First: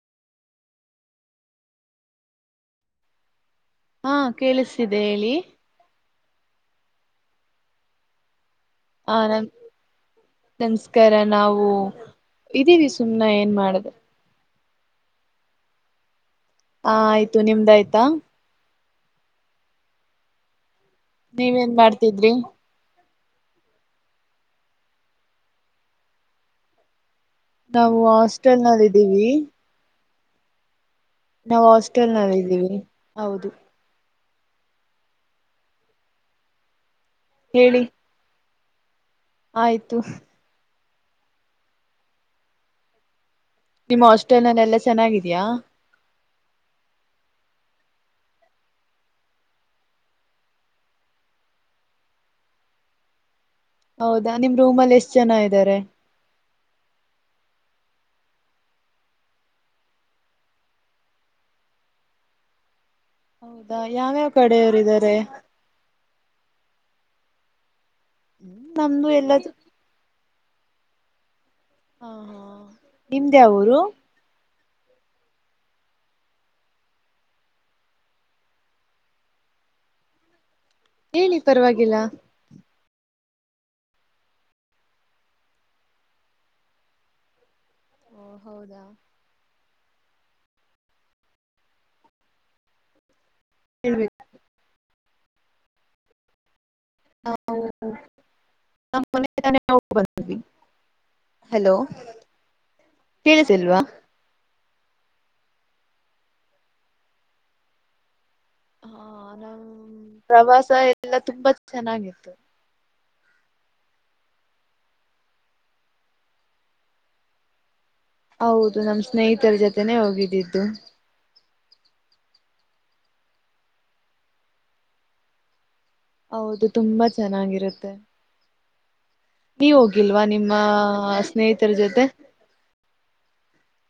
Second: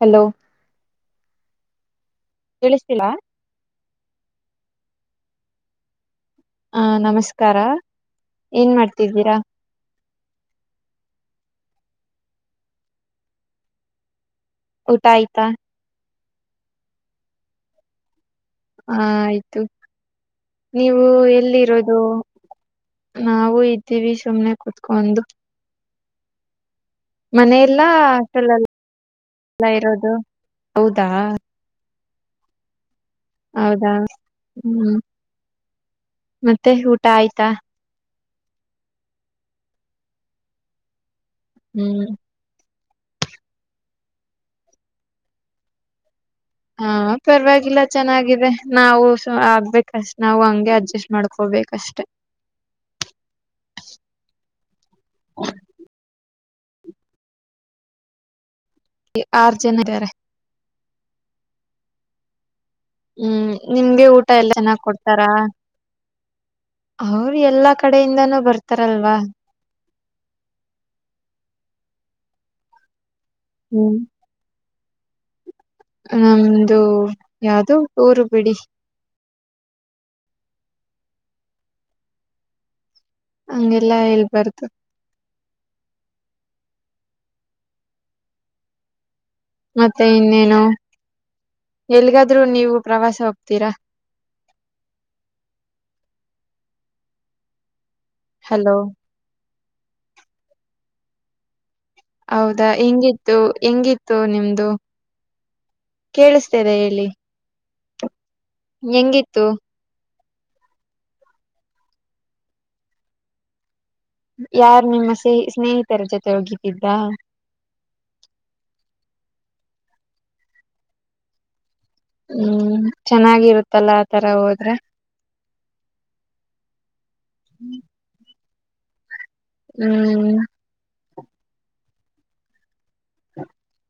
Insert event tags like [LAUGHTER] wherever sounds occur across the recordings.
Hello ಕೇಳಿಸ್ತಿಲ್ಲಾ? ಹಾಂ ಕೇಳಿಸ್ತಿದೆ ಹೇಳಿ. ಆ ನಮಸ್ಕಾರ ಏನ್ ಮಾಡ್ತಿದ್ದೀರಾ? ನಮ್ಸ್ಕಾರ ನಾವು ಇದೀವಿ ಸುಮ್ನೆ ಏನ್ ಮಾಡದು? ಊಟ ಆಯ್ತಾ? ಆ ಆಯ್ತು ನಿಮ್ದಾಯ್ತಾ? ಆ ಆಯ್ತು ನೀವು ನೀವೇನ್ ಎಲ್ಲಿರೋದು? ಮಾಡ್ತಿದ್ರಿ ನಾವು ಇದ್ದೀವಿ ಸುಮ್ನೆ ಕುತ್ಕೊಂಡು. ಮನೆಲ್ಲಾ ನಾವು ಹಾಸ್ಟಲಲ್ಲಾ ಹಾಸ್ಟೆಲ್ ನಲ್ಲಿ ಇದೀವಿ ಇರೋದು? ಹೌದಾ? ಟಲ್ನಲ್ಲಿದ್ದೀವಿ. ಹೌದಾ ಹ್ಮ್ ಮತ್ತೆ ಊಟ ಆಯ್ತಾ? ಹೇಳಿ ಆಯ್ತು. ಹ್ಮ್ ನಿಮ್ಮ ಹಾಸ್ಟೆಲ್ನಲೆಲ್ಲಾ ಚೆನ್ನಾಗಿದ್ಯಾ? ಅ ಪರ್ವಾಗಿಲ್ಲ ಚೆನ್ನಾಗಿದೆ. ನಾವು ಸೋ ಆಗ್ಬೇಕಷ್ ನಾವು ಹಂಗೆ ಅಡ್ಜಸ್ಟ್ ಮಾಡ್ಕೊ ಬೇಕಷ್ಟೆ. ಹೌದಾ ನಿಮ್ ರೂಮಲ್ ಎಷ್ಟ್ ಜನ ಇದ್ದಾರೆ? ಇ ಆರ್ ಜನ ಇದ್ದಾರೆ. ಹ್ಮ್ ಹೌದಾ ನಿಮ್ಗೆ ಯಾವ್ಯಾವ ಊಟ ಎಲ್ಲ ಕಡೆಯವರು ಚೆನ್ನಾಗ್ ಇದ್ದಾರೆ ಕೊಡ್ತಾರ. ಅವರು ಎಲ್ಲಾ ಕಡೆಯಿಂದನೂ ನಮ್ದು ಬರ್ತಾರಲ್ವಾ ಎಲ್ಲದು ಆ ನಿಮ್ದ್ ಯಾವೂರು? ಹ್ಮ್ ನಮ್ದು ಯಾವ್ದು ಊರು ಬಿಡಿ. ಹೇಳಿ ಪರವಾಗಿಲ್ಲ ಹಂಗೆಲ್ಲಾ ಹೇಳ್ಬಾರ್ದು. [UNINTELLIGIBLE] ಮತ್ತೆ ಇನ್ನೇನು ಎಲ್ಲಿಗಾದ್ರೂ ನೀವು ಪ್ರವಾಸ ಹೋ ತಿರಾ ಹೇಳ್ಬೇಕು [UNINTELLIGIBLE] ಹಲೋ ಹಲೋ ಹೌದಾ ಹೆಂಗಿತ್ತು ಕೇಳಿಸಿಲ್ವಾ ಹೆಂಗಿತ್ತು ನಿಮ್ದು ಕೇಳಿಸ್ತಿದೆ ಹೇಳಿ ಹಾ ಹೆಂಗಿತ್ತು ನಮ್ ಪ್ರವಾಸ ಎಲ್ಲಾ ತುಂಬಾ ಚೆನ್ನಾಗಿತ್ತು ಯಾರ್ ನಿಮ್ಮ ಸ್ನೇಹಿತರ ಜೊತೆ ಹೋಗಿತಿದ್ದ. ಹೌದು ನಮ ಸ್ನೇಹಿತರ ಜೊತೆನೆೇ ಹೋಗಿದ್ದಿದ್ದು. ಹ್ಮ್ ಚೆನ್ನಾಗಿರುತ್ತಲ್ಲ ಆ ತರ ಹೋದ್ರೆ ಹೌದು ತುಂಬಾ ಚೆನ್ನಾಗಿರುತ್ತೆ ನೀವು ಹೋಗಿಲ್ವಾ ಹ್ಮ್ ನಿಮ್ಮ ಸ್ನೇಹಿತರ ಜೊತೆ.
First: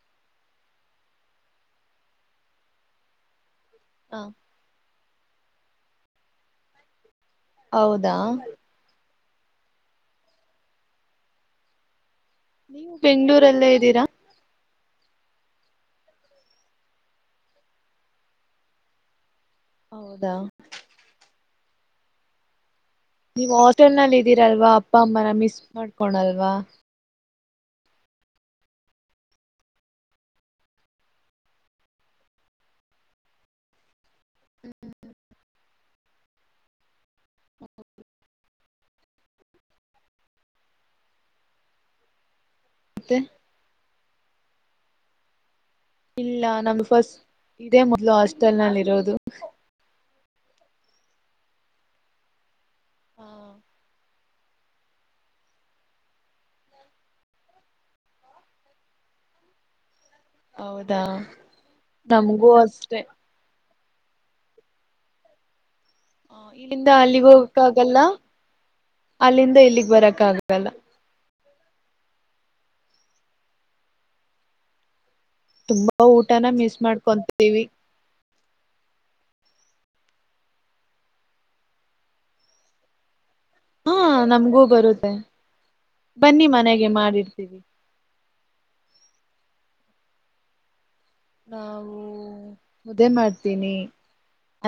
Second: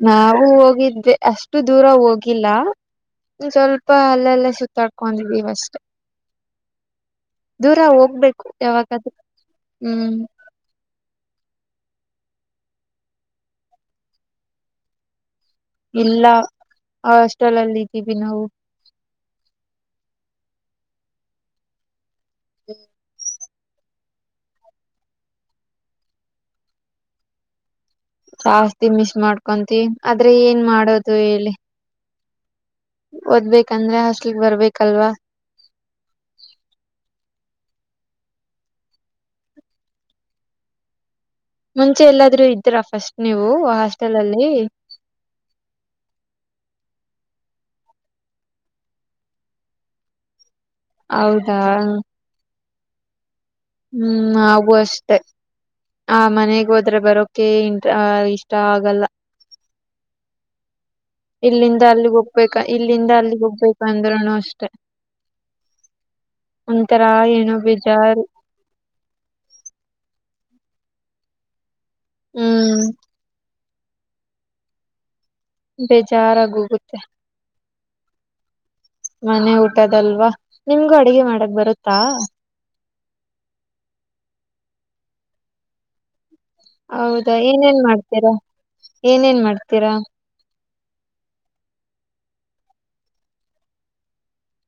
ನಾಾವವು ಹೋಗಿದ್ವಿ ಅಷ್ಟು ದೂರ ಹೋಗಿಲ್ಲ ಸ್ವಲ್ಪ ಪ್ಪ ಅಲ್ಲೆಲ್ಲ ಸುತ್ತಾಡ್ಕೊಂಡಿದ್ವಿವಷ್ಟೆ ದೂರ ಹೌದಾ ಹೋಗ್ಬೇಕು ಯಾವಾಗಾದ್ರೂ ಹ್ಮ್. ನೀವು ಬೆಂಗ್ಗಳೂರಲ್ಲೇ ಇದ್ದೀರಾ ಇಲ್ಲ ಆ ಹಾಸ್ಟೆಲ್ ಅಲ್ಲಿ ಇದ್ದೀವಿ ನಾವು ಹೌದಾ [INAUDIBLE] ಹ್ಮ ನೀವು್ ಹೋಟೆಲ್ ನಲ್ಲಿ ಇದ್ದೀರಲ್ವಾ ಅಪ್ಪ ಅಮ್ಮನ ಮಿಸ್ ಮಾಡ್ಕೊಣಲ್ವಾ ಜಾಸ್ತಿ ಮಿಸ್ ಮಾಡ್ಕೊಂತೀ ಆದ್ರೆ ಏನ್ ಮಾಡೋದು ಹೇಳಿ ಓದ್ಬೇಕಂದ್ರೆ ಹಸ್ಲಿಗ್ ಬರ್ಬೇಕಲ್ವಾ ಮುಂಚೆ ಎಲ್ಲಾದ್ರೂ ಇದ್ದೀರ ಫಸ್ಟ್ ಮತ್ತೆ ನೀವು ಹಾಸ್ಟೆಲ್ ಅಲ್ಲಿ ಇಲ್ಲ ನಮ್ದ ಫಸ್ಟ್ ಇದೇ ಮೊದ್ಲು ಹಾಸ್ಟೆಲ್ ನಲ್ಲಿ ಇರೋದು. ಹೌದಾ. ಹಾ. ಹ್ಮ್ ನವು ಅಷ್ಟೆ. ಆ ಮನೆಗ್ ಹೋದ್ರೆ ಬರೋಕೆ ಇಂಟ್ ಇಷ್ಟ ಆಗಲ್ಲ. ಹೌದು ಇಲ್ಲಿಂದ ಅಲ್ಲಿಗೆ ಹೋಗ್ಬೇಕ ಇಲ್ಲಿಂದ ಅಲ್ಲಿಗೆ ಹೋಗ್ಬೇಕ ಅಂದ್ರನು ಅಷ್ಟೆ. ಹ ಇಲ್ಲಿಂದ ಒಂಥರ ಅಲ್ಲಿಗ್ ಏನೋ ಹೋಗಕ್ಕ ಆಗಲ್ಲ ಬೇಜಾರು ಅಲ್ಲಿಂದ ಇಲ್ಲಿಗ್ ಬರಕ್ಕ ಆಗಲ್ಲ. ಪಲ್ಲ ಹ್ಮ್. ತುಂಬಾ ಊಟನ ಬೇಜಾರಾಗ ಮಿಸ್ ಹೋಗುತ್ತೆ ಮಾಡ್ಕೊಂತೀವಿ. ಮನೆ ಊಟದಲ್ವಾ ನಿಮ್ಗೂ ಅಡಗೆ ಮಾಡಕ್ ಬರುತ್ತಾ. ಹಾ ನಮ್ಗೂ ಬರುತ್ತೆ. ಬನ್ನಿ ಮನೆಗೆ ಹೌದಾ ಮಾಡಿರ್ತೀವಿ ಏನೇನ್ ಮಾಡ್ತೀರಾ ಏನೇನ್ ಮಾಡ್ತೀರಾ. ನಾವು ಮುದೇನ್ ಮಾಡ್ತೀನಿ.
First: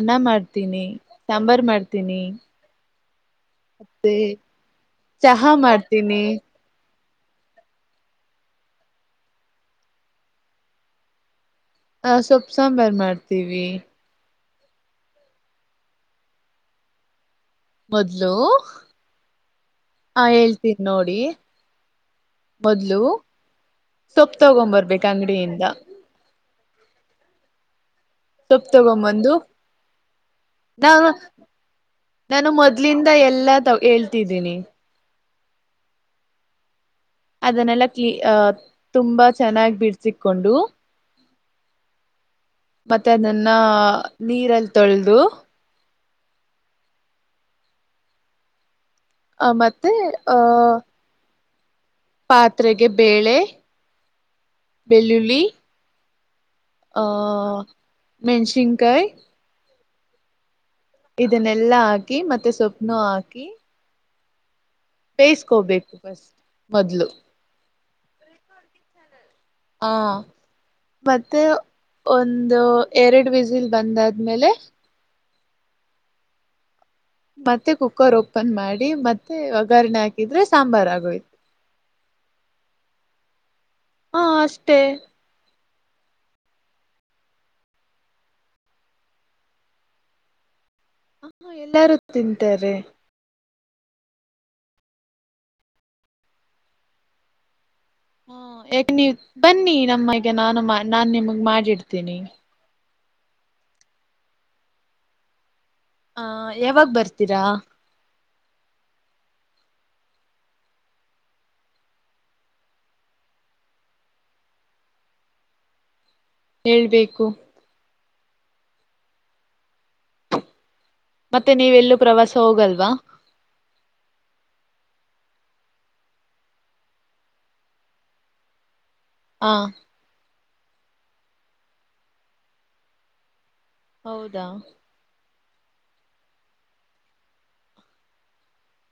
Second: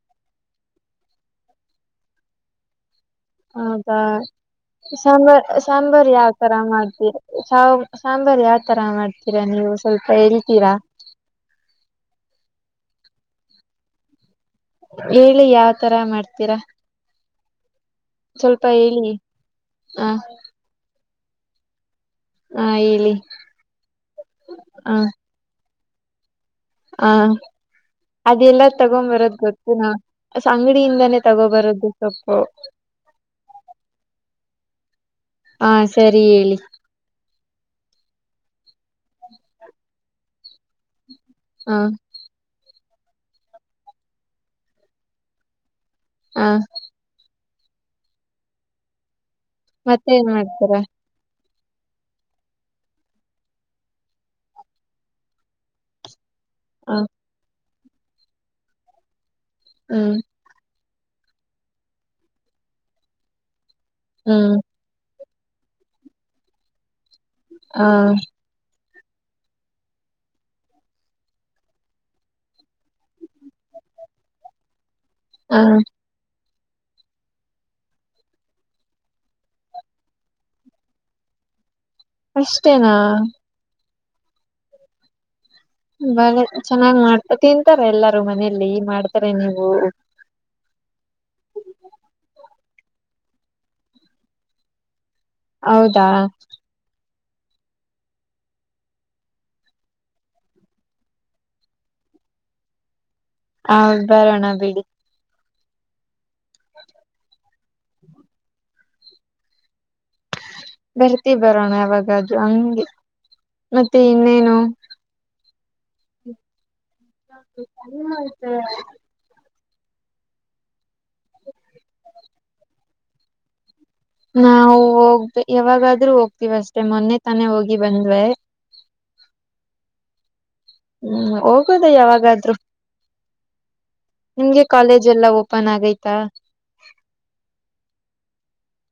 ಅನ್ನ ಮಾಡ್ತೀನಿ ಸಾಂಬಾರ್ ಮಾಡ್ತೀನಿ. ಹೌದಾ ಮತ್ತೆ ಸಾಂಬಾರ್ ಚಹಾ ಸಾಂಬಾರ್ ಮಾಡ್ತೀನಿ ಯಾವ್ ತರ ಮಾಡ್ತೀರಿ. ಸಾಾವ ಸಾಂಬಾರ್ು ಯಾವ ತರ ಮಾಡ್ತೀರಾ ನೀವು ಸ್ವಲ್ಪ ಹೇಳ್ತೀರಾ. ಹ ಸೊಪ್ಪ ಸಾಂಬಾರು ಮಾಡ್ತೀವಿ. ಹೇಳಿ ಯಾವ್ತರ ಮಾಡ್ತೀರಾ. ಮೊದ್ಲು ಸ್ವಲ್ಪ ಹೇಳಿ ಹ ಹೇಳ್ತೀನಿ ನೋಡಿ ಹ ಮೊದ್ಲು ಹೇಳಿ ಸೊಪ್ಪ ತಗೊಂಡ್ಂಬರ್ಬೇಕು ಅಂಗಡಿಯಿಂದ ಹಾ. ಅದೆಲ್ಲ ಸೊಪ್ಪ ತಗೊಂಬಂದು ತಗೊಂಬರೋದ್ ಗೊತ್ತಿನ ನಾ ಅಂಗಡಿಯಿಂದಾನೇ ತಗೋಬರೋದದು ಸೊಪ್ಪು. ನಾನು [INAUDIBLE] [INAUDIBLE] ಎಲ್ಲಾ ತ ಹೇಳ್ತಿದ್ದೀನಿ. ಹಾ ಸರಿ ಹೇಳಿ. ಅದನ್ನೆಲ್ಲ ಕ್ಲಿ ಅಹ ತುಂಬಾ ಚೆನ್ನಾಗಿ ಬಿಡ್ಸಕೊಂಡು. ಹಾ. ಮತ್ತೆ ಅದನ್ನ ನೀರಲ್ಲಿ ತೊಳೆದು. ಹಾ. ಆ ಮತ್ತೆ ಏನ್ ಆಹ ಮಾಡ್ತಾರ ಪಾತ್ರೆಗೆ ಬೇಳೆ ಬೆಳ್ಳುಳ್ಳಿ ಹ ಆ ಮೆಣಸಿನ್ಕಾಯ್ ಹ್ಮ್ ಇದನ್ನೆಲ್ಲಾ ಹಾಕಿ ಮತ್ತೆ ಸೊಪ್ಪನು ಹಾಕಿ ಹ್ಮ್ ಬೇಯಿಸ್ಕೋಬೇಕು ಫಸ್ಟ್ ಮೊದ್ಲು ಹ ಹಾ ಮತ್ತೆ ಒಂದು ಎರಡು ವಿಸಿಲ್ ಬಂದಾದ್ಮೇಲೆ ಹ್ಮ ಮತ್ತೆ ಕುಕ್ಕರ್ ಓಪನ್ ಮಾಡಿ ಮತ್ತೆ ಒಗಾರ್ರಣೆ ಹಾಕಿದ್ರೆ ಸಾಂಬಾರ್ ಆಗೋಯ್ತು ಅಷ್ಟೇನಾ ಹಾ ಅಷ್ಟೇ ಬಳೆ ಚೆನ್ನಾಗ್ ಮಾಡ್ತ ತಿಂತಾರೆ ಎಲ್ಲಾರೂ ಮನೇೆಯಲ್ಲಿ ಮಾಡ್ತಾರೆ ನೀವು ಹಾ ಎಲ್ಲಾರು ತಿಂತಾರೆ ಹೌದಾ ಹ್ಮ ಯಾಕ ನೀವ್ ಬನ್ನಿ ನಮ್ಮಗೆ ನಾನು ನಾನ್ ನಿಮಗ್ ಮಾಡಿಡ್ತೀನಿ ಹ ಬರೋಣ ಬಿಡಿ ಹ ಯಾವಾಗ ಬರ್ತೀರಾ ಬರ್ತಿ ಬರೋಣ ಯಾವಾಗದುೂ ಹಂಗೆ ಮತ್ತೆ ಇನ್ನೇನು ಹೇಬೇಕು ಹಏನ್ ಆಯ್ತ ಮತ್ತೆ ನೀವೆಲ್ಲೂ ಪ್ರವಾಸ ಹೋಗಲ್ವಾ ನಾವು ಹೋಗ್ ಯಾವಾಗಾದ್ರೂ ಹೋಗ್ತಿೀವಿ ಅಷ್ಟೇ ಮೊನ್ನೆ ತಾನೇ ಹೋಗಿ ಬಂದ್ವೆ ಹ ಹ್ಮ್ ಹೋಗೋದ ಯಾವಾಗಾದ್ೂ ಹೌದಾ ನಿಮ್ಗೆ ಕಾಲೇಜ್ ಎಲ್ಲ ಹೋಗ ಪ್ಪನ್ ಆಗೈತಾ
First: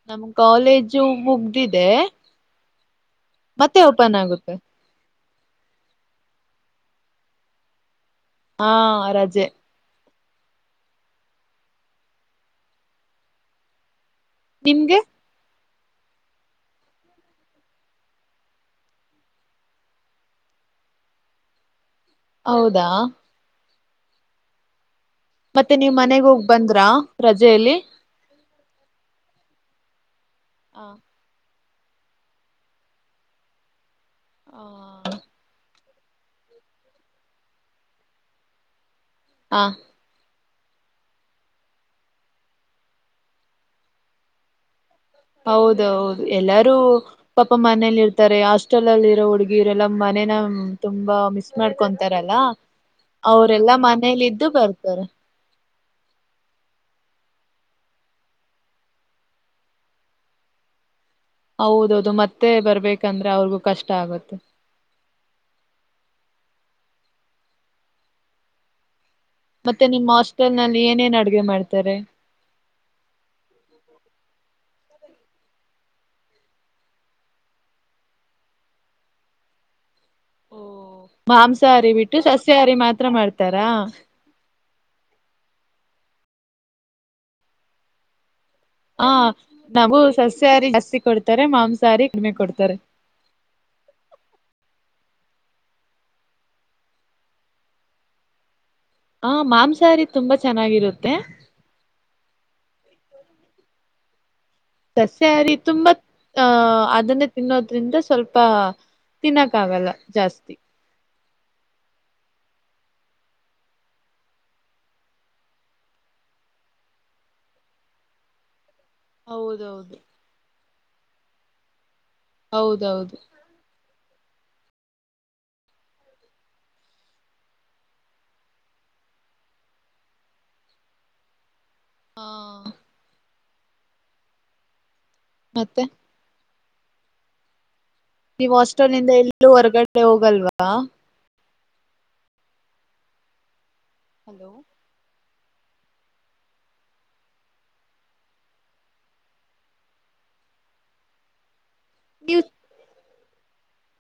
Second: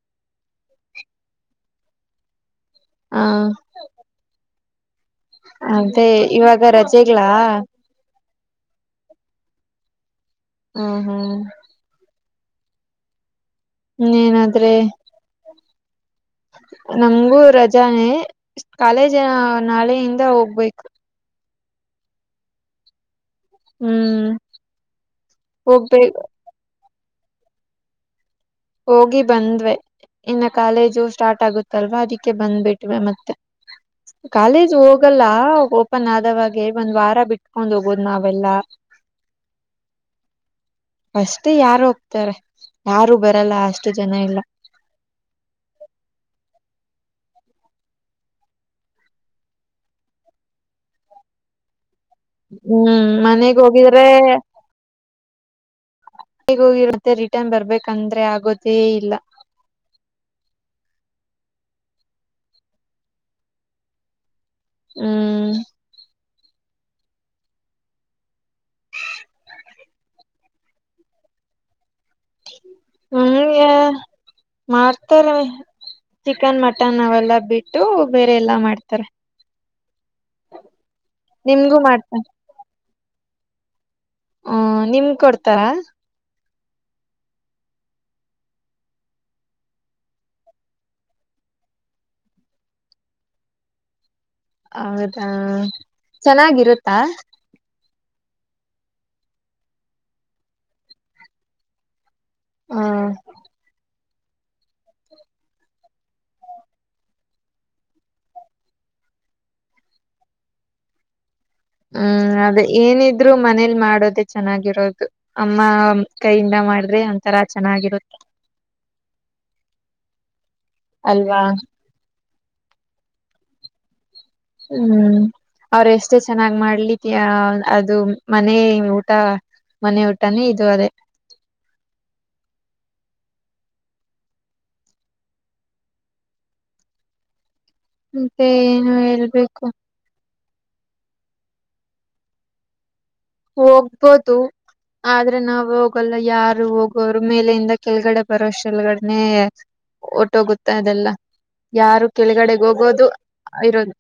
ನಮ ಕಾಲೇಜು ಮುಗ್ದಿದೆ ಹ ಮತ್ತೆ ಓಪನ್ ಆಗುತ್ತೆ ಅದೆ ಇವಾಗ ರಜೆಗ್ಲಾ ಹಾ ರಜೆ ಹ್ಮ್ ಹ್ಮ್ ಹ್ ಏನಾದ್ರೆ ನಿಮ್ಗೆ ನಮಗೂ ರಜಾನೆ ಕಾಲೇಜ ನಾಳೆಯಿಂದ ಹೋಗ್ಬೇಕು ಹೌದಾ ಹ್ಮ್ ಮತ್ತೆ ನೀವ್ ಹೋಗ್ಬೇಕ ಮನೆಗ್ ಹೋಗ್ ಬಂದ್ರಾ ರಜೆಯಲ್ಲಿ. ಹೋಗಿ ಬಂದ್ವೆ ಇನ್ನ ಹ ಕಾಲೇಜು ಸ್ಟಾರ್ಟ್ ಆಗುತ್ತ ತಲ್ವ ಅದಕ್ಕೆ ಬಂದ್ಬಿಟ್ವೆ ಮತ್ತೆ ಕಾಲೇಜ್ ಹೋಗಲ್ಲ ಪ್ಪನ ಆದವಾಗೆ ಒಂದ್ ವಾರ ಬಿಟ್ಕೊಂಡ್ ಹೋಗೋದ್ ನಾವೆಲ್ಲಾ ಹಾ ಅಷ್ಟೇ ಯಾರು ಹೋಗ್ತಾರೆ ಯಾರು ಬರಲ್ಲ ಅಷ್ಟು ಜನ ಇಲ್ಲ ಹೌದೌದು ಎಲ್ಲಾರೂ ಪಾಪ ಮನೇಲಿ ಇರ್ತಾರೆ ಹಾಸ್ಟೆಲ್ ಅಲ್ಲಿರೋ ಹುಡ್ಗಿರ ಎಲ್ಲ ಮನೆ ಮ ತುಂಬಾ ಮಿಸ್ ಮಾಡ್ಕೊ ಇತಾರಲ್ಲ ಹ್ಮ್ ಮನೆಗ್ ಅವರೆಲ್ಲಾ ಹೋಗಿದ್ರೆ ಮನೇಲಿ ಇದ್ದು ಬರ್ತಾರ ಹೇಗ ಹೋಗಿರುತ್ತೆ ರಿಟರ್ನ್ ಬರ್ಬೇಕಂದ್ರೆ ಆಗೋದೇ ಇಲ್ಲ ಹೌದೌದು ಮತ್ತೆ ಬರ್ಬೇಕಂದ್ರೆ ಅವ್ರಿಗೂ ಕಷ್ಟ ಆಗುತ್ತೆ ಹ್ಮ್ ಮತ್ತೆ ನಿಮ್ಮ್ ಹಾಸ್ಟೆಲ್ ನಲ್ಲಿ ಏನೇನ್ ಅಡುಗೆ ಮಾಡ್ತಾರೆ ಹ್ಮ್ ಯ ಮಾಡ್ತರ ಚಿಕನ್ ಮಟನ್ ಅವೆಲ್ಲಾ ಬಿಟ್ಟು ಬೇರೆ ಎಲ್ಲಾ ಮಾಡ್ತಾರೆ ಓಹೊ ನಿಮ್ಗೂ ಮಾಂಸಾಹಾರಿ ಬಿಟ್ಟು ಮಾಡ್ತಾರೆ ಸಸ್ಯಹಾರಿ ಮಾತ್ರ ಮಾಡ್ತಾರಾ. ಹ ನಿಮ್ ಕೊಡ್ತಾರಾ ಹಾ ನಾವು ಸಸ್ಯಹಾರಿ ಜಾಸ್ತಿ ಕೊಡ್ತಾರೆ ಮಾಂಸಾಹಾರಿ ಕಡಿಮೆ ಕೊಡ್ತಾರೆ [INAUDIBLE] ಹೌದಾ ಹಾ ಚೆನ್ನಾಗಿರುತ್ತಾ ಹಾ ಮಾಂಸಾಹಾರಿ ತುಂಬಾ ಚೆನ್ನಾಗಿರುತ್ತೆ ಹ್ಮ ಸಸ್ಯಾಹಾರಿ ತುಂಬಾ ಅಹ ಅದನ್ನೇ ತಿನ್ನೋದ್ರಿಂದ ಸ್ವಲ್ಪ ತಿನ್ನಕ್ಕ ಆಗಲ್ಲ ಜಾಸ್ತಿ. ಹ್ಮ್ ಅದೇ ಏನಿದ್ರು ಮನೇಲಿ ಮಾಡೋದೇ ಚೆನ್ನಾಗಿರೋದು ಅಮ್ಮ ಕೈಯಿಂದ ಮಾಡಿದ್ರೆ ಒಂತರಾ ಚೆನ್ನಾಗಿರುತ್ತೆ ಹೌದೌದು ಅಲ್ವಾ ಹೌದೌದು. ಹ್ಮ್. ಅವ್ರ ಎಷ್ಟೇ ಚೆನ್ನಾಗ್ ಮಾಡ್ಲಿ ಅದು ಮನೆ ಊಟ. ಮನೆ ಊಟಾನೆ ಇದು ಅದೇ. ಹಾ ಮತ್ತೆ ಮತ್ತೆ ನೀವು ಏನು ಹಾಸ್ಟಲನಿಂದ ಎಲ್ಲೂ ಹೇಳ್ಬೇಕು ಹೊರಗಡೆ ಹೋಗಲ್ವಾ. ಹೋಗ್ಬೋದು ಹಲೋ ಆದ್ರೆ ಆದ್ರೆ ನಾವು ಹೋಗಲ್ಲ ಯಾರು ಹೋಗೋರು ಮೇಲೆಯಿಂದ ಕೆಳಗಡೆ ಬರೋ ಶಲ್ಗಡನೆ ಓಟಗುತ್ತಾ ಅದೆಲ್ಲ ಯಾರು ನೀವು ಕೆಳಗಡೆಗೆ ಹೋಗೋದು ಇರೋದು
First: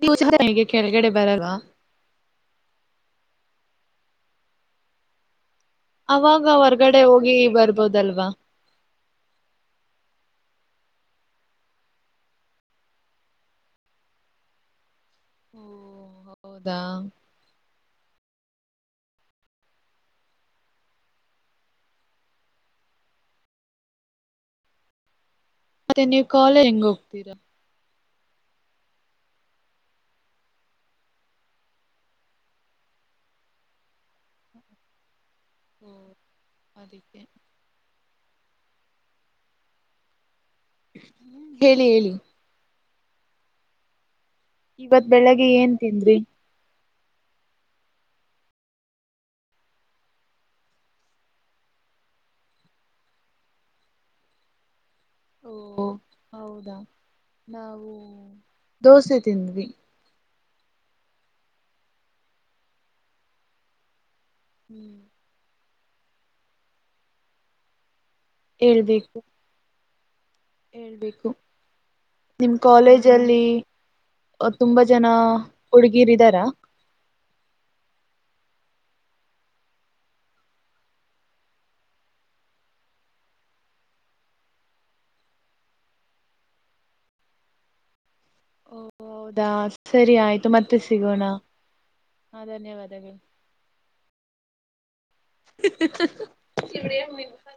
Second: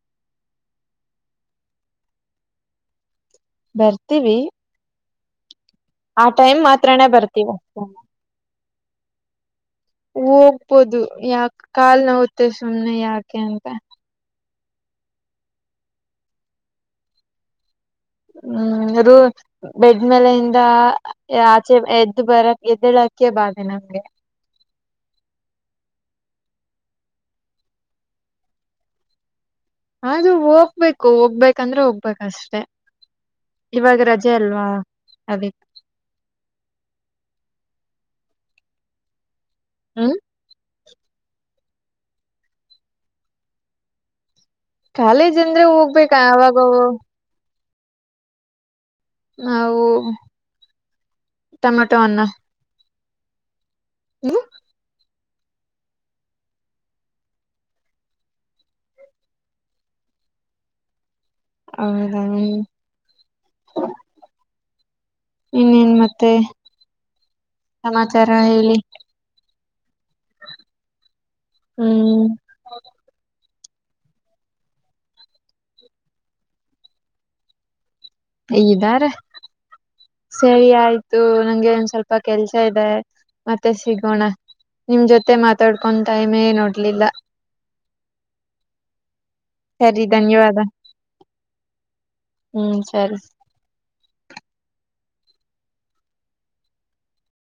ನೀವು [UNINTELLIGIBLE] ಕೆಳಗಡೆ ಬರಲವ್ ಬರ್ತೀವಿ ಆ ಅವಾಗ ಟೈಮ್ ಹೊರ್ಗಡೆ ಮಾತ್ರನೇ ಹೋಗಿ ಬರ್ತೀವಿ ಅಷ್ಟೇ. ಬರ್ಬೋದಲ್ವಾ ಹೋಗ್ಬೋದು ಯಾಕ ಕಾಲ್ ನವುತ್ತೆ ಸುಮ್ನೆ ಯಾಕೆ ಅಂತ ಹೂ ಹೌದಾ ಹ್ಮ್ ರೂ ಬೆಡ್ಮೇಲೆಯಿಂದ ಆಚೆ ಎದ್ದು ಬರಕ ಎದ್ದಲ ಅದಕೆ ಬಾಳ ದಿನ ಬೆ ಮತ್ತೆ ನೀವು ಕಾಲ ಹೆಂಗ ಹೋಗ್ತೀರಾ ಅದು ಹೋಗ್ಬೇಕು ಹೋಗ್ಬೇಕಂದ್ರೆ ಹೋಗ್ಬೇಕಷ್ಟೆ ಇವಾಗ ರಜೆ ಅಲ್ವಾ ಅದೇ ಹೋ ಅದಕ್ಕೆ ಹ್ಮ್ ಹ್ಮ್ ಹೇಳಿ ಹೇಳಿ ಇವತ್ ಕಾಲೇಜ್ ಬೆಳಗ್ಗೆ ಅಂದ್ರೆ ಏನ್ ತಿಂದ್ರಿ ಹೋಗ್ಬೇಕಾ ಅವಾಗವ ನಾವು ಟಮಟೊ ಅನ್ನ [INAUDIBLE] ಓ ಹೊ ಹೌದಾ ನಾವು ದೋಸೆ ತಿಂದ್ವಿ ಹೌದ ಹಾ ಹ್ಮ್ ಇನ್ನೇನ್ ಮತ್ತೆ ಸಮಾಚಾರ ಹೇಳಿ ಹೇಳ್ಬೇಕು ಹೇಳ್ಬೇಕು ಹ್ಮ್ ನಿಮ್ ಕಾಲೇಜಲ್ಲಿ ತುಂಬಾ ಜನ ಹುಡುಗೀರಿದಾರ ಇದಾರೆ ಸರಿ ಆಯ್ತು ನಂಗೆ ಒನ್ ಸ್ವಲ್ಪ ಕೆಲ್ಸ ಇದೆ ಮತ್ತೆ ಸಿಗೋಣ ನಿಮ್ ಜೊತೆ ಮಾತಾಡ್ಕೊಂಡು ಟೈಮ್ ನೆ ನೋಡ್ಲಿಲ್ಲ ಹೌದಾ ಸರಿ ಆಯತು ಮತ್ತೆ ಸಿಗೋಣ ಹ ಹ್ಮ್ ಧನ್ಯವಾದಗಳು ಸರಿ. ಹ ಹ ಹ